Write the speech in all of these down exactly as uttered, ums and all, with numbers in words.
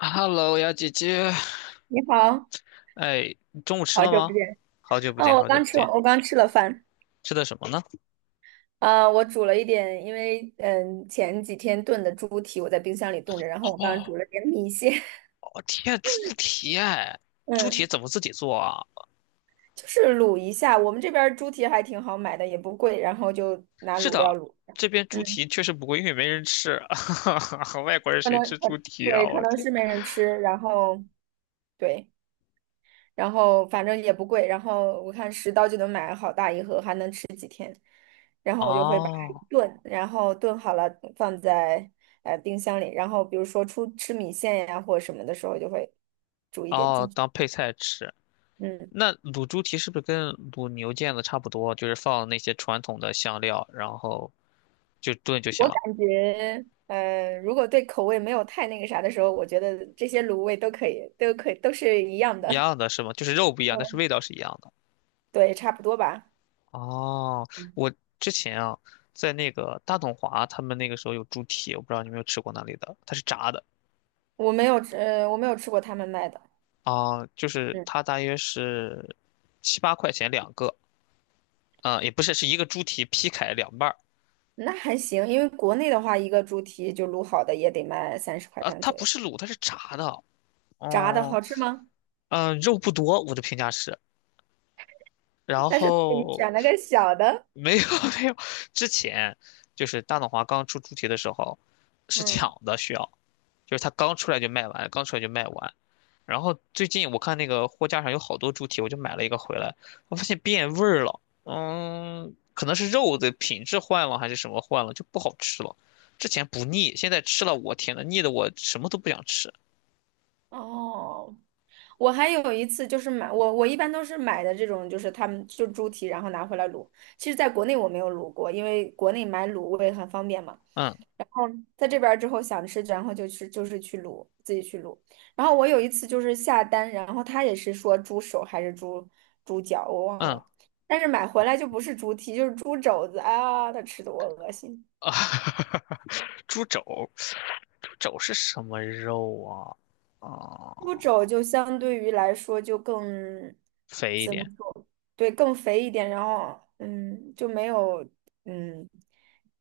Hello，呀姐姐，你好，哎，你中午吃好了久吗？不见。好久不哦，见，我好久刚不吃完，见，我刚吃了饭。吃的什么呢？啊、我煮了一点，因为嗯前几天炖的猪蹄我在冰箱里冻着，然后我刚煮哦，了点米线，天，猪蹄哎，猪蹄嗯，怎么自己做啊？就是卤一下。我们这边儿猪蹄还挺好买的，也不贵，然后就拿是卤料的，卤一下。这边猪嗯，蹄确实不贵，因为没人吃，哈哈，外国人可能谁吃猪可蹄啊？对，可我能天。是没人吃，然后对，然后反正也不贵，然后我看十刀就能买好大一盒，还能吃几天。然后我就会把它哦炖，然后炖好了放在呃冰箱里，然后比如说出吃米线呀或者什么的时候，就会煮一点哦，进去。当配菜吃。嗯，那卤猪蹄是不是跟卤牛腱子差不多？就是放那些传统的香料，然后就炖就行我了。感觉呃，如果对口味没有太那个啥的时候，我觉得这些卤味都可以，都可以，都是一样的。一样的是吗？就是肉不一样，但是嗯，味道是一样的。对，差不多吧。哦，嗯，我之前啊，在那个大董华，他们那个时候有猪蹄，我不知道你有没有吃过那里的，它是炸的。我没有吃，呃，我没有吃过他们卖的。啊，就是嗯，它大约是七八块钱两个，啊，也不是，是一个猪蹄劈开两半儿。那还行，因为国内的话，一个猪蹄就卤好的也得卖三十块啊，钱它左不右。是卤，它是炸的。炸的嗯好吃吗？嗯，肉不多，我的评价是。然但是你后选了个小的。没有 没有，之前就是大董华刚出猪蹄的时候是嗯，抢的，需要。就是它刚出来就卖完，刚出来就卖完。然后最近我看那个货架上有好多猪蹄，我就买了一个回来。我发现变味儿了。嗯，可能是肉的品质换了，还是什么换了，就不好吃了。之前不腻，现在吃了，我天呐，腻的我什么都不想吃。哦，我还有一次就是买，我我一般都是买的这种，就是他们就猪蹄，然后拿回来卤。其实，在国内我没有卤过，因为国内买卤味很方便嘛。嗯在这边儿之后想吃，然后就去就是去卤，自己去卤。然后我有一次就是下单，然后他也是说猪手还是猪猪脚，我忘嗯了，但是买回来就不是猪蹄，就是猪肘子啊，他吃的我恶心。啊，猪肘，猪肘是什么肉啊？猪啊，肘就相对于来说就更肥一怎么点。说？对，更肥一点，然后嗯，就没有嗯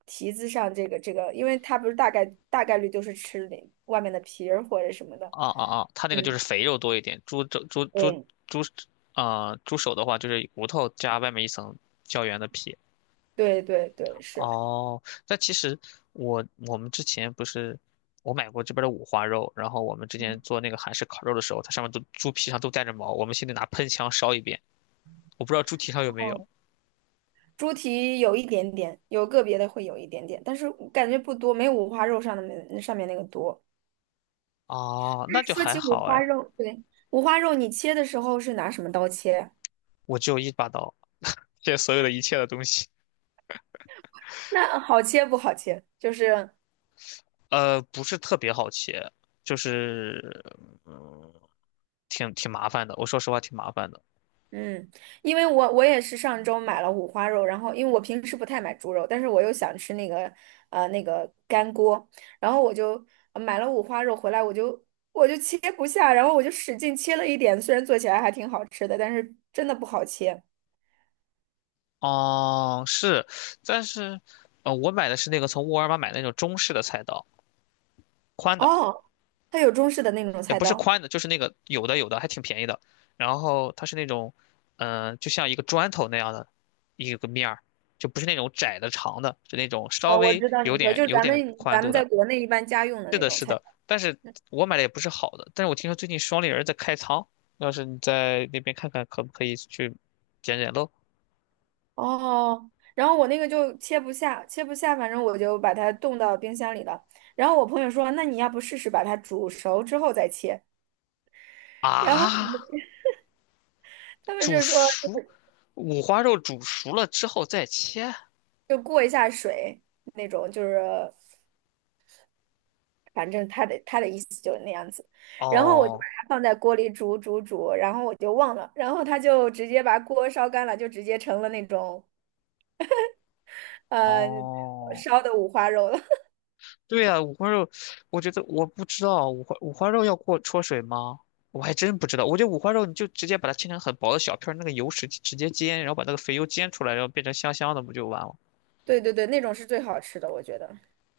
蹄子上这个这个，因为它不是大概大概率都是吃里外面的皮儿或者什么的。啊啊啊，它那个就是嗯，肥肉多一点，猪肘猪猪对猪啊、猪手的话就是骨头加外面一层胶原的皮。对对对，是。哦，那其实我我们之前不是我买过这边的五花肉，然后我们之前嗯，做那个韩式烤肉的时候，它上面都猪皮上都带着毛，我们现在拿喷枪烧一遍。我不知道猪蹄上有没哦，有。猪蹄有一点点，有个别的会有一点点，但是我感觉不多，没有五花肉上的那上面那个多。哦，那但是就说还起五好花哎。肉，对，五花肉你切的时候是拿什么刀切啊？我只有一把刀，这所有的一切的东西，那好切不好切，就是呃，不是特别好切，就是。嗯。挺挺麻烦的，我说实话挺麻烦的。嗯，因为我我也是上周买了五花肉，然后因为我平时不太买猪肉，但是我又想吃那个呃那个干锅，然后我就呃买了五花肉回来，我就我就切不下，然后我就使劲切了一点，虽然做起来还挺好吃的，但是真的不好切。哦，是，但是，呃，我买的是那个从沃尔玛买的那种中式的菜刀，宽的。哦，它有中式的那种也菜不是刀，宽的，就是那个有的有的还挺便宜的。然后它是那种，嗯、就像一个砖头那样的一个面儿，就不是那种窄的长的，是那种稍呃，我微知道有你说点就是有咱点们宽咱度们在的。国内一般家用的是那的，种是菜。的，但是我买的也不是好的。但是我听说最近双立人在开仓，要是你在那边看看，可不可以去捡捡漏哦，然后我那个就切不下，切不下，反正我就把它冻到冰箱里了。然后我朋友说，那你要不试试把它煮熟之后再切？啊？他们煮就说熟，五花肉煮熟了之后再切。就过一下水那种，就是反正他的他的意思就是那样子。然后我就把哦它放在锅里煮煮煮，然后我就忘了，然后他就直接把锅烧干了，就直接成了那种呃哦，烧的五花肉了。对呀、五花肉。我觉得我不知道五花五花肉要过焯水吗？我还真不知道。我觉得五花肉你就直接把它切成很薄的小片儿，那个油脂直接煎，然后把那个肥油煎出来，然后变成香香的，不就完了？对对对，那种是最好吃的，我觉得。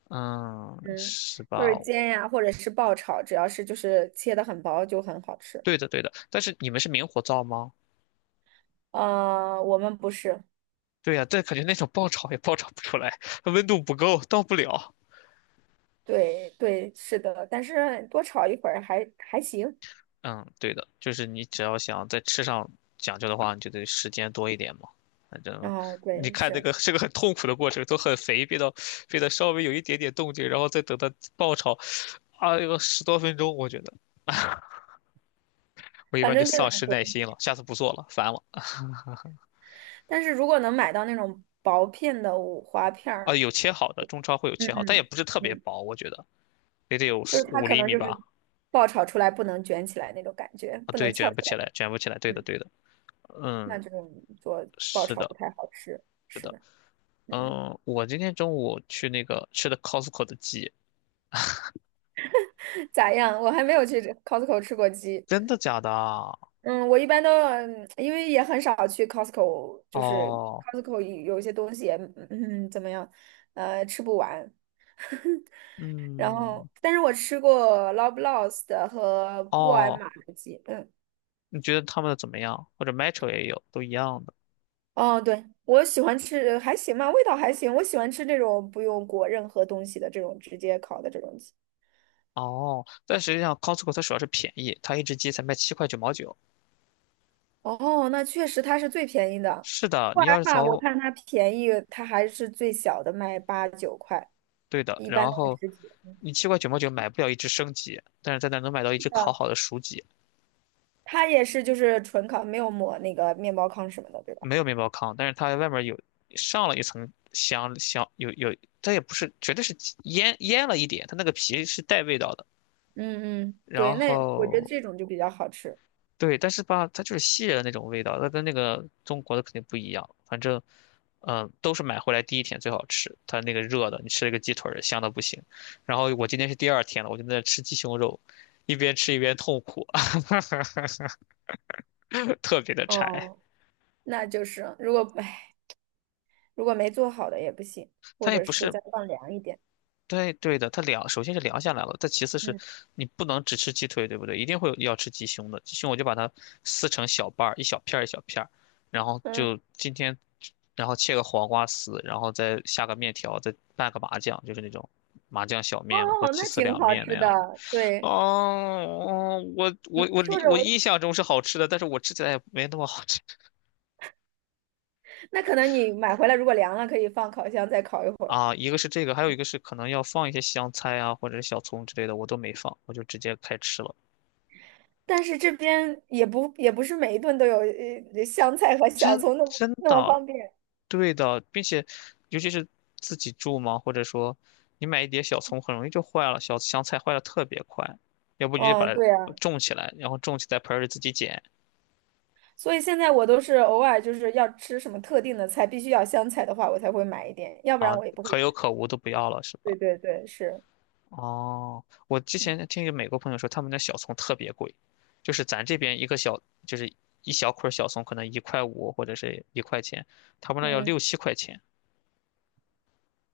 嗯，嗯，是就吧？是煎呀，或者是爆炒，只要是就是切的很薄就很好吃。对的对的。但是你们是明火灶吗？呃，我们不是，对呀、但感觉那种爆炒也爆炒不出来，温度不够，到不了。对对，是的，但是多炒一会儿还还行。嗯，对的，就是你只要想在吃上讲究的话，你就得时间多一点嘛。反正然后你对，看这是，个是个很痛苦的过程，都很肥变到变得稍微有一点点动静，然后再等它爆炒。啊，有十多分钟，我觉得我一反般就正就丧两失种耐心了，下次不做了，烦了。但是如果能买到那种薄片的五花片啊，儿，有切好的，中超会有嗯切好，但也嗯不是特别嗯，薄，我觉得也得有就是四它五可厘能米就是吧。爆炒出来不能卷起来那种感觉，啊，不对，能翘卷起不起来，来，卷不起来，对的，嗯，对的，那嗯，这种做爆是炒不的，太好吃。是是的，的，嗯，嗯，我今天中午去那个吃的 Costco 的鸡。咋样？我还没有去 Costco 吃过鸡。真的假的啊？嗯，我一般都，嗯因为也很少去 Costco,就是 哦，Costco 有一些东西也，嗯，怎么样，呃，吃不完。然嗯，后，但是我吃过 l o v e l o w s 的和沃尔哦，玛的鸡，嗯，你觉得他们的怎么样？或者 Metro 也有，都一样的。哦，对，我喜欢吃，还行吧，味道还行。我喜欢吃这种不用裹任何东西的这种直接烤的这种鸡。哦，但实际上 Costco 它主要是便宜，它一只鸡才卖七块九毛九。哦，那确实它是最便宜的。是的，沃你尔要是玛我从，看它便宜，它还是最小的卖八九块，对的，一般然都是后十几。你七块九毛九买不了一只生鸡，但是在那儿能买到一只烤好的熟鸡。它也是就是纯烤，没有抹那个面包糠什么的，对吧？没有面包糠，但是它外面有上了一层香香，有有，它也不是，绝对是腌腌了一点，它那个皮是带味道的。嗯嗯，对，然那我觉得后这种就比较好吃。对，但是吧，它就是西人的那种味道，它跟那个中国的肯定不一样。反正，嗯、都是买回来第一天最好吃，它那个热的，你吃了一个鸡腿儿香的不行。然后我今天是第二天了，我就在那吃鸡胸肉，一边吃一边痛苦，特别的柴。哦，那就是如果唉，如果没做好的也不行，或它也者不是是，再放凉一点。对对的，它凉，首先是凉下来了，再其次是嗯，你不能只吃鸡腿，对不对？一定会有要吃鸡胸的，鸡胸我就把它撕成小瓣儿，一小片儿一小片儿，然后嗯，就今天，然后切个黄瓜丝，然后再下个面条，再拌个麻酱，就是那种麻酱小哦，面嘛，或鸡那丝挺凉好面那吃样的。的。对，哦，我你我我说理着我我，印象中是好吃的，但是我吃起来也没那么好吃那可能你买回来如果凉了，可以放烤箱再烤一会儿。啊。一个是这个，还有一个是可能要放一些香菜啊，或者是小葱之类的，我都没放，我就直接开吃了。但是这边也不也不是每一顿都有呃香菜和小真葱那么真那么的，方便。对的，并且尤其是自己住嘛，或者说你买一碟小葱，很容易就坏了，小香菜坏的特别快，要不你就嗯，把它对啊。种起来，然后种起在盆儿里自己捡所以现在我都是偶尔就是要吃什么特定的菜，必须要香菜的话，我才会买一点，要不然啊，我也不会可有买。可无都不要了，是对吧？对对，是，哦，我之前听一个美国朋友说，他们的小葱特别贵，就是咱这边一个小，就是一小捆儿小葱可能一块五或者是一块钱，他们那要嗯，六七块钱。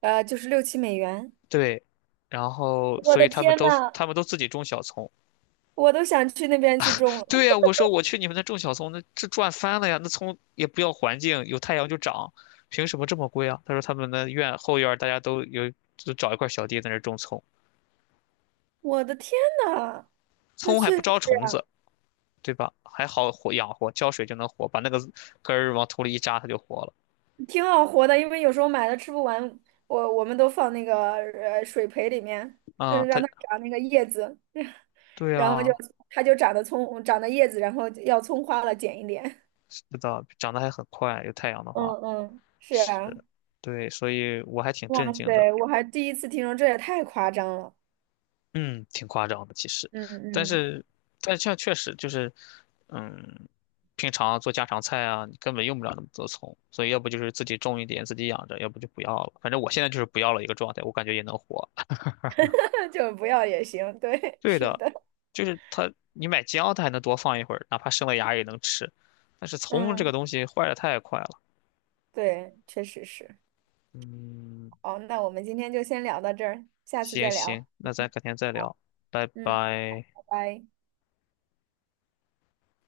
呃，就是六七美元。对，然后我所以的他们天都呐，他们都自己种小葱。我都想去那边去种了。对呀，我说我去你们那种小葱，那这赚翻了呀！那葱也不要环境，有太阳就长，凭什么这么贵啊？他说他们那院后院儿大家都有，就找一块小地在那儿种葱，我的天呐，那葱还确不实招虫子，啊对吧？还好活养活，浇水就能活，把那个根儿往土里一扎，它就活了。挺好活的，因为有时候买了吃不完，我我们都放那个呃水培里面，啊、嗯，它让它长那个叶子，对然后就啊，它就长得葱，长得叶子，然后要葱花了，剪一点。是的，长得还很快，有太阳的嗯话嗯，是是，啊。对，所以我还挺哇震惊的。塞，我还第一次听说，这也太夸张了。嗯，挺夸张的其实，嗯但嗯，是但这样确实就是，嗯，平常做家常菜啊，你根本用不了那么多葱，所以要不就是自己种一点自己养着，要不就不要了。反正我现在就是不要了一个状态，我感觉也能活。就不要也行。对，对是的，的，就是它，你买姜它还能多放一会儿，哪怕生了芽也能吃，但是葱这个嗯，东西坏的太快了。对，确实是。嗯，哦，那我们今天就先聊到这儿，下次行再行，聊。那咱改天再聊，拜嗯，拜。拜拜。